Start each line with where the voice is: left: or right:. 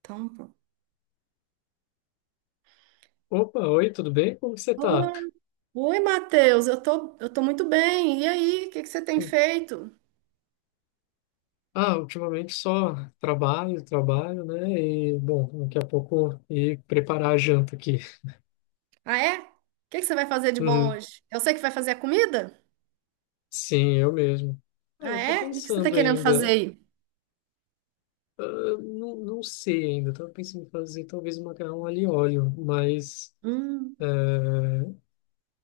right: Então, pô.
left: Opa, oi, tudo bem? Como que você tá?
right: Oi, Oi, Matheus, eu tô muito bem. E aí, o que que você tem feito?
left: Ah, ultimamente só trabalho, né? E, bom, daqui a pouco ir preparar a janta aqui.
right: Ah, é? O que que você vai fazer de bom
left: Uhum.
right: hoje? Eu sei que vai fazer a comida?
left: Sim, eu mesmo. Ah,
right: Ah,
left: eu tô
right: é? O que que você tá
left: pensando
right: querendo fazer
left: ainda,
right: aí?
left: ah, não sei ainda, tava pensando em fazer talvez um macarrão alho e óleo, mas
right: Hum,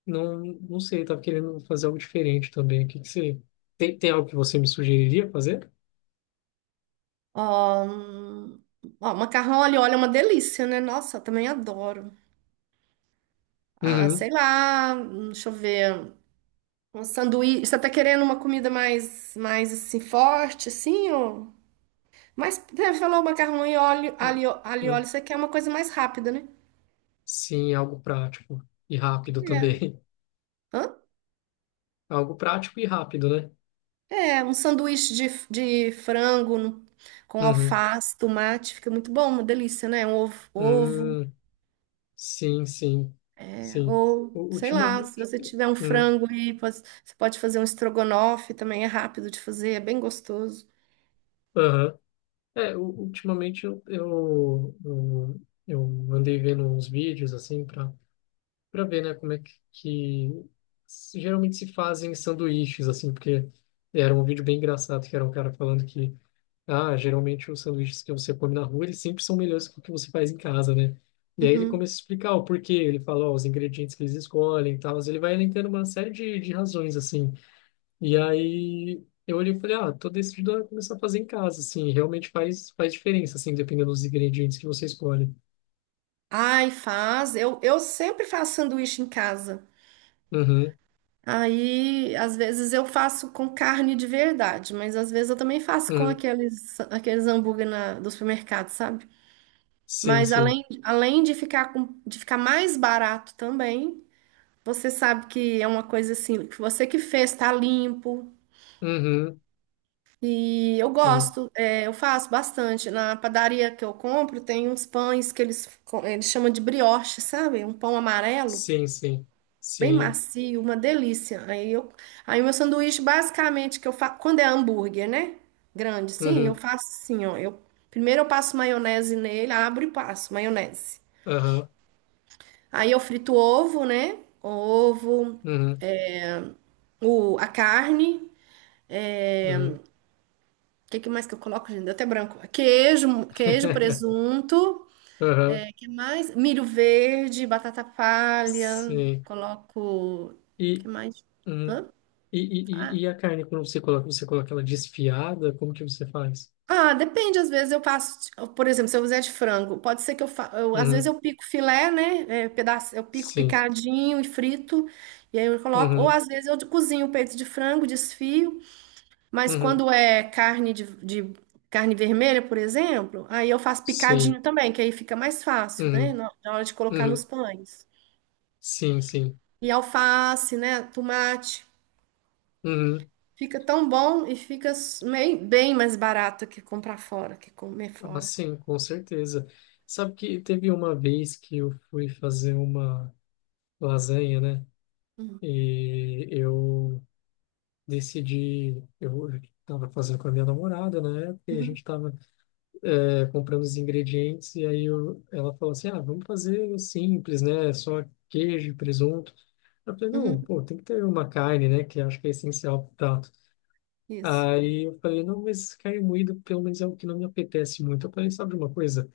left: não sei, tava querendo fazer algo diferente também. O que que você... Tem algo que você me sugeriria fazer?
right: ó, ó, macarrão ali, olha, é uma delícia, né? Nossa, eu também adoro. Ah,
left: Uhum.
right: sei lá, deixa eu ver. Um sanduíche. Você tá querendo uma comida mais assim, forte, assim, ou... Mas, você falou macarrão e óleo,
left: Ah,
right: alho e óleo,
left: Hum.
right: você quer uma coisa mais rápida, né?
left: Sim, algo prático e rápido
right: É.
left: também.
right: Hã?
left: Algo prático e rápido, né?
right: É, um sanduíche de frango com
left: Uhum.
right: alface, tomate, fica muito bom, uma delícia, né? Um ovo,
left: Hum, sim, sim,
right: é,
left: sim.
right: ou
left: U-
right: sei lá, se
left: Ultimamente,
right: você tiver um
left: hum,
right: frango aí, você pode fazer um estrogonofe também, é rápido de fazer, é bem gostoso.
left: aham. É, ultimamente eu andei vendo uns vídeos assim para ver, né, como é que geralmente se fazem sanduíches assim, porque era um vídeo bem engraçado que era um cara falando que ah, geralmente os sanduíches que você come na rua, eles sempre são melhores que o que você faz em casa, né? E aí ele
right: Uhum.
left: começa a explicar o porquê, ele fala, ó, os ingredientes que eles escolhem e tal, ele vai elencando uma série de razões, assim. E aí eu olhei e falei, ah, tô decidido a começar a fazer em casa, assim, realmente faz diferença, assim, dependendo dos ingredientes que você escolhe.
right: Ai, faz. Eu sempre faço sanduíche em casa.
left: Uhum,
right: Aí, às vezes eu faço com carne de verdade, mas às vezes eu também faço com
left: uhum,
right: aqueles hambúrguer do supermercado, sabe?
left: sim,
right: Mas
left: sim.
right: além de ficar mais barato também, você sabe que é uma coisa assim, que você que fez, tá limpo.
left: Uhum,
right: E eu
left: uhum,
right: gosto, é, eu faço bastante. Na padaria que eu compro, tem uns pães que eles chamam de brioche, sabe? Um pão amarelo,
left: sim,
right: bem
left: sim.
right: macio, uma delícia. Aí o meu sanduíche, basicamente, que eu faço, quando é hambúrguer, né? Grande, sim, eu
left: Uhum,
right: faço assim, ó. Primeiro eu passo maionese nele, abro e passo maionese.
left: aham,
right: Aí eu frito o ovo, né? O ovo,
left: uhum,
right: a carne. É,
left: uhum,
right: o que que mais que eu coloco, gente? Deu até branco. Queijo, presunto.
left: aham,
right: É, que mais? Milho verde, batata palha.
left: sim.
right: Coloco. Que
left: E...
right: mais?
left: uhum.
right: Hã?
left: E,
right: Ah,
left: e, e e a carne, quando você coloca ela desfiada, como que você faz?
right: ah, depende. Às vezes eu faço. Por exemplo, se eu fizer de frango, pode ser que eu, às vezes
left: Uhum,
right: eu pico filé, né? É, eu pico
left: sim.
right: picadinho e frito. E aí eu coloco. Ou
left: Uhum,
right: às vezes eu cozinho o peito de frango, desfio. Mas
left: uhum,
right: quando é carne de carne vermelha, por exemplo, aí eu faço
left: sim.
right: picadinho também, que aí fica mais fácil, né?
left: Uhum,
right: Na hora de colocar nos
left: uhum,
right: pães.
left: sim, sim.
right: E alface, né? Tomate.
left: Uhum.
right: Fica tão bom e fica bem mais barato que comprar fora, que comer
left: Ah,
right: fora.
left: sim, com certeza. Sabe que teve uma vez que eu fui fazer uma lasanha, né? E eu decidi, eu estava fazendo com a minha namorada na época, e a
right: Uhum,
left: gente estava comprando os ingredientes e aí eu, ela falou assim, ah, vamos fazer simples, né? Só queijo e presunto. Eu falei,
right: uhum,
left: não, pô, tem que ter uma carne, né? Que eu acho que é essencial pro prato.
right: isso.
left: Aí eu falei, não, mas carne moída pelo menos é o que não me apetece muito. Eu falei, sabe de uma coisa?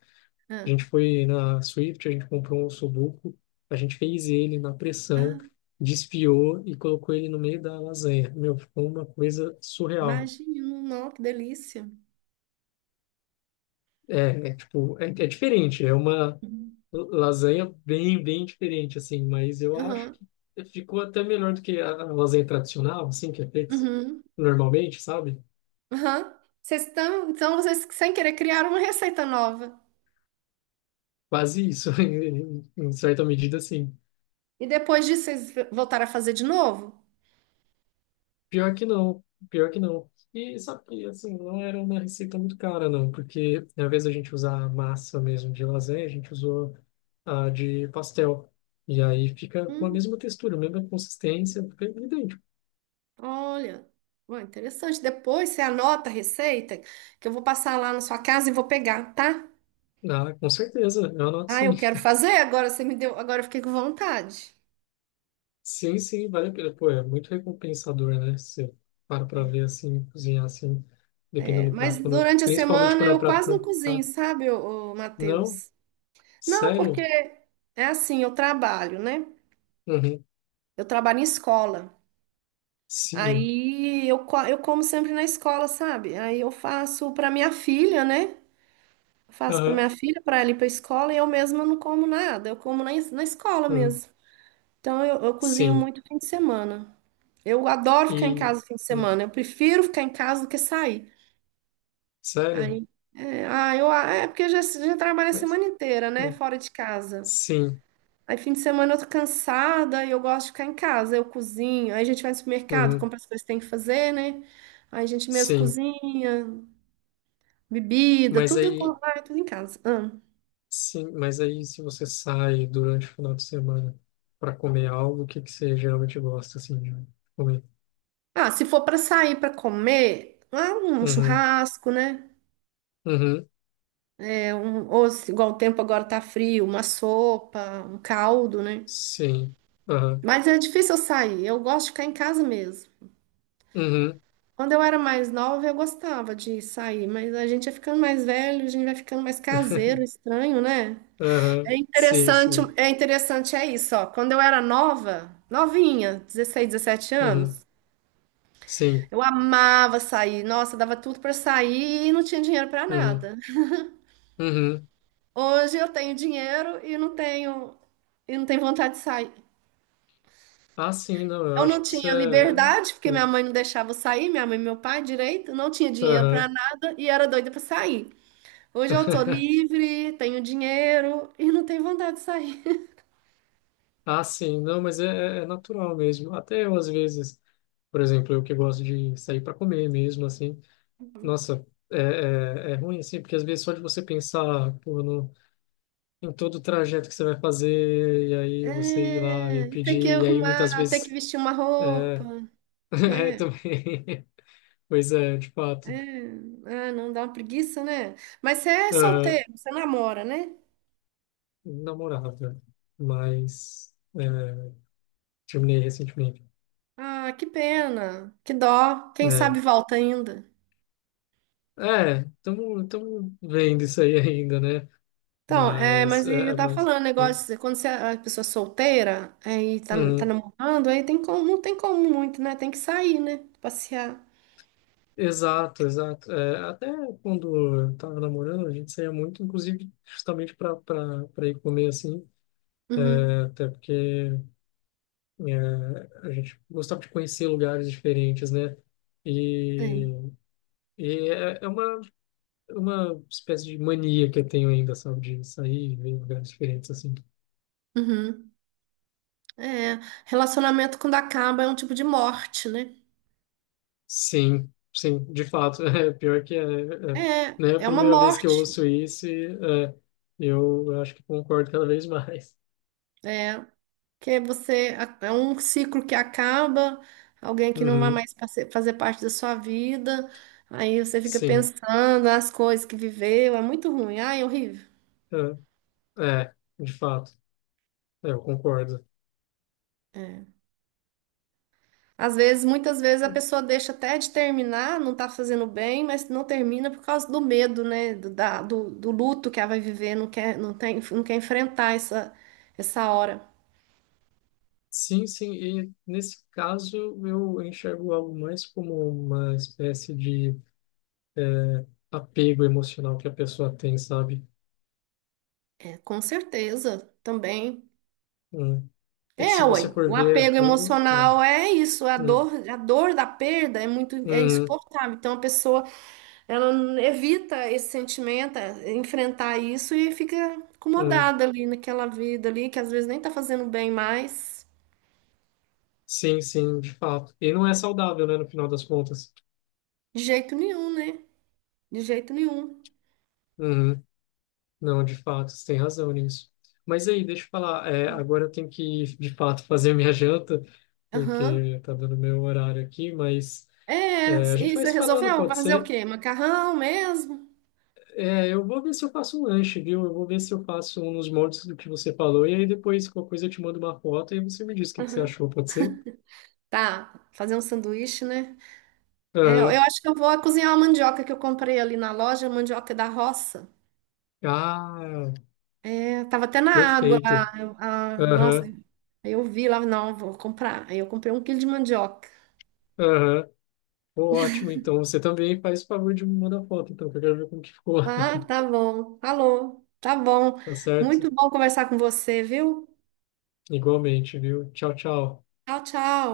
left: A
right: Ah,
left: gente foi na Swift, a gente comprou um sudoku, a gente fez ele na pressão,
right: ah,
left: desfiou e colocou ele no meio da lasanha. Meu, ficou uma coisa surreal.
right: imagino, não, que delícia.
left: É, é tipo, é, é diferente, é uma
right: Uhum,
left: lasanha bem diferente, assim, mas eu acho
right: uhum,
left: que ficou até melhor do que a lasanha tradicional, assim, que é feita
right: uhum.
left: normalmente, sabe?
right: Aham. Então vocês sem querer criaram uma receita nova.
left: Quase isso, em certa medida, sim.
right: E depois disso vocês voltaram a fazer de novo?
left: Pior que não, pior que não. E sabe que, assim, não era uma receita muito cara, não, porque ao invés da gente usar a massa mesmo de lasanha, a gente usou a de pastel. E aí fica com a
right: Hum,
left: mesma textura, a mesma consistência, fica idêntico.
right: olha, ué, interessante. Depois você anota a receita que eu vou passar lá na sua casa e vou pegar, tá?
left: Ah, com certeza, eu anoto
right: Ah, eu
left: sim.
right: quero fazer, agora você me deu, agora eu fiquei com vontade.
left: Sim, sim, vale a pena. Pô, é muito recompensador, né? Você para pra ver assim, cozinhar assim,
right: É,
left: dependendo do
right: mas
left: prato. Quando eu-
right: durante a
left: principalmente
right: semana
left: quando é um
right: eu
left: prato
right: quase não cozinho,
left: complicado.
right: sabe, ô, ô,
left: Não?
right: Matheus? Não, porque
left: Sério?
right: é assim, eu trabalho, né?
left: Uhum.
right: Eu trabalho em escola.
left: Sim.
right: Aí eu como sempre na escola, sabe? Aí eu faço para minha filha, né? Eu faço para
left: Aham.
right: minha filha, para ela ir para escola e eu mesma não como nada, eu como na escola
left: Hum.
right: mesmo. Então eu cozinho
left: Sim.
right: muito fim de semana. Eu adoro ficar em
left: E.
right: casa fim de
left: Hum.
right: semana. Eu prefiro ficar em casa do que sair.
left: Sério?
right: Aí, é porque eu já, já trabalho a
left: Mas.
right: semana inteira, né?
left: Hum.
right: Fora de casa.
left: Sim.
right: Aí fim de semana eu tô cansada e eu gosto de ficar em casa. Eu cozinho. Aí a gente vai no supermercado,
left: Uhum.
right: compra as coisas que tem que fazer, né? Aí a gente mesmo
left: Sim.
right: cozinha, bebida,
left: Mas
right: tudo, eu
left: aí.
right: compro, vai tudo em casa. Ah,
left: Sim, mas aí se você sai durante o final de semana para comer algo, o que que você geralmente gosta assim de comer?
right: Ah, se for para sair para comer, um
left: Uhum.
right: churrasco, né?
left: Uhum.
right: É um, ou igual o tempo agora tá frio, uma sopa, um caldo, né?
left: Sim. Aham.
right: Mas é difícil eu sair. Eu gosto de ficar em casa mesmo.
left: Uhum.
right: Quando eu era mais nova, eu gostava de sair, mas a gente vai ficando mais velho, a gente vai ficando mais caseiro, estranho, né? É
left: Uhum. Sim,
right: interessante,
left: sim.
right: é interessante é isso, ó. Quando eu era nova, novinha, 16 17
left: Uhum.
right: anos,
left: Sim.
right: eu amava sair. Nossa, dava tudo pra sair e não tinha dinheiro pra
left: Uhum.
right: nada.
left: Uhum.
right: Hoje eu tenho dinheiro e não tenho vontade de sair.
left: Ah, sim, não, eu
right: Eu não
left: acho que isso
right: tinha
left: é.
right: liberdade, porque minha
left: É,
right: mãe não deixava eu sair, minha mãe e meu pai direito, não tinha dinheiro para
left: Uhum.
right: nada e era doida para sair. Hoje eu tô livre, tenho dinheiro e não tenho vontade de sair.
left: Ah, sim, não, mas é, é é natural mesmo. Até eu, às vezes, por exemplo, eu que gosto de sair para comer mesmo, assim, nossa, é, é, é ruim, assim, porque às vezes só de você pensar, pô, no, em todo o trajeto que você vai fazer, e aí você ir lá e
right: É, e ter que
left: pedir, e aí muitas
right: arrumar, ter que
left: vezes.
right: vestir uma roupa,
left: É, é
right: né?
left: também. Pois é, de
right: É,
left: fato.
right: não dá uma preguiça, né? Mas você é
left: Aham.
right: solteiro, você namora, né?
left: Namorada, mas é, terminei recentemente.
right: Ah, que pena, que dó. Quem
left: É,
right: sabe volta ainda.
left: é, estamos vendo isso aí ainda, né?
right: Então, é,
left: Mas,
right: mas e
left: é,
right: eu
left: é,
right: tava
left: mas,
right: falando, negócio, quando você é a pessoa solteira é, e tá
left: hum,
right: namorando, aí tem como, não tem como muito, né? Tem que sair, né? Passear.
left: exato, exato. É, até quando eu estava namorando, a gente saía muito, inclusive, justamente para ir comer assim,
right: Uhum,
left: né? Até porque é, a gente gostava de conhecer lugares diferentes, né? E,
right: tem.
left: e é, é uma espécie de mania que eu tenho ainda, sabe, de sair e ver lugares diferentes, assim.
right: Uhum. É, relacionamento quando acaba é um tipo de morte, né?
left: Sim, sim, de fato, é pior que é, é,
right: É,
left: né, a
right: é uma
left: primeira vez que eu
right: morte.
left: ouço isso, e, é, eu acho que concordo cada vez mais.
right: É, que você, é um ciclo que acaba, alguém que não vai
left: Uhum,
right: mais fazer parte da sua vida, aí você fica
left: sim,
right: pensando nas coisas que viveu, é muito ruim, ai, é horrível.
left: é, é, de fato, é, eu concordo.
right: É. Às vezes, muitas vezes a pessoa deixa até de terminar, não tá fazendo bem, mas não termina por causa do medo, né? Do luto que ela vai viver, não quer, não tem, não quer enfrentar essa hora.
left: Sim, sim, e nesse caso eu enxergo algo mais como uma espécie de é, apego emocional que a pessoa tem, sabe?
right: É, com certeza, também.
left: Hum. E que
right: É,
left: se você
right: ué,
left: for
right: o
left: ver a
right: apego
left: fundo, é,
right: emocional é isso, a
left: hum,
right: dor, a dor da perda é muito, é
left: hum,
right: insuportável. Então a pessoa, ela evita esse sentimento, é, enfrentar isso e fica
left: hum,
right: acomodada ali naquela vida ali, que às vezes nem tá fazendo bem mais,
left: sim, sim, de fato. E não é saudável, né, no final das contas.
right: de jeito nenhum, né? De jeito nenhum.
left: Uhum, não, de fato, você tem razão nisso. Mas aí, deixa eu falar, é, agora eu tenho que, de fato, fazer minha janta,
right: Aham.
left: porque tá dando meu horário aqui, mas
right: É,
left: é, a gente
right: e
left: vai
right: você
left: se falando,
right: resolveu?
left: pode
right: Vai fazer o
left: ser?
right: quê? Macarrão mesmo?
left: É, eu vou ver se eu faço um lanche, viu? Eu vou ver se eu faço um nos moldes do que você falou, e aí depois, qualquer coisa, eu te mando uma foto e você me diz o que que você
right: Aham.
left: achou, pode ser?
right: Tá, fazer um sanduíche, né? É, eu
left: Aham.
right: acho que eu vou cozinhar uma mandioca que eu comprei ali na loja, mandioca da roça.
left: Ah,
right: É, tava até na água lá.
left: perfeito.
right: Nossa,
left: Aham,
right: aí eu vi lá, não, vou comprar. Aí eu comprei 1 quilo de mandioca.
left: aham. Pô, ótimo, então você também faz o favor de me mandar foto, então, que eu quero ver como que ficou.
right: Ah, tá bom. Falou. Tá bom.
left: Tá certo?
right: Muito bom conversar com você, viu?
left: Igualmente, viu? Tchau, tchau.
right: Tchau, tchau.